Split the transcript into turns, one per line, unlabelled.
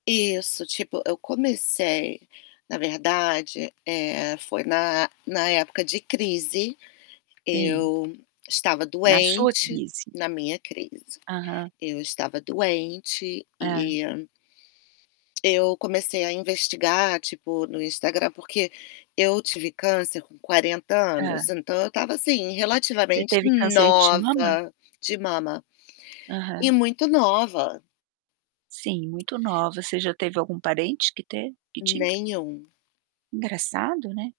Isso, tipo, eu comecei, na verdade, eh, foi na na época de crise.
Sim.
Eu estava
Na sua
doente
crise.
na minha crise.
Aham.
Eu estava doente
Hã.
e eu comecei a investigar, tipo, no Instagram, porque eu tive câncer com 40 anos,
Hã.
então, eu estava, assim,
Você
relativamente
teve câncer de mama?
nova de mama. E
Aham.
muito nova.
Sim, muito nova, você já teve algum parente que teve que tinha?
Nenhum.
Engraçado, né.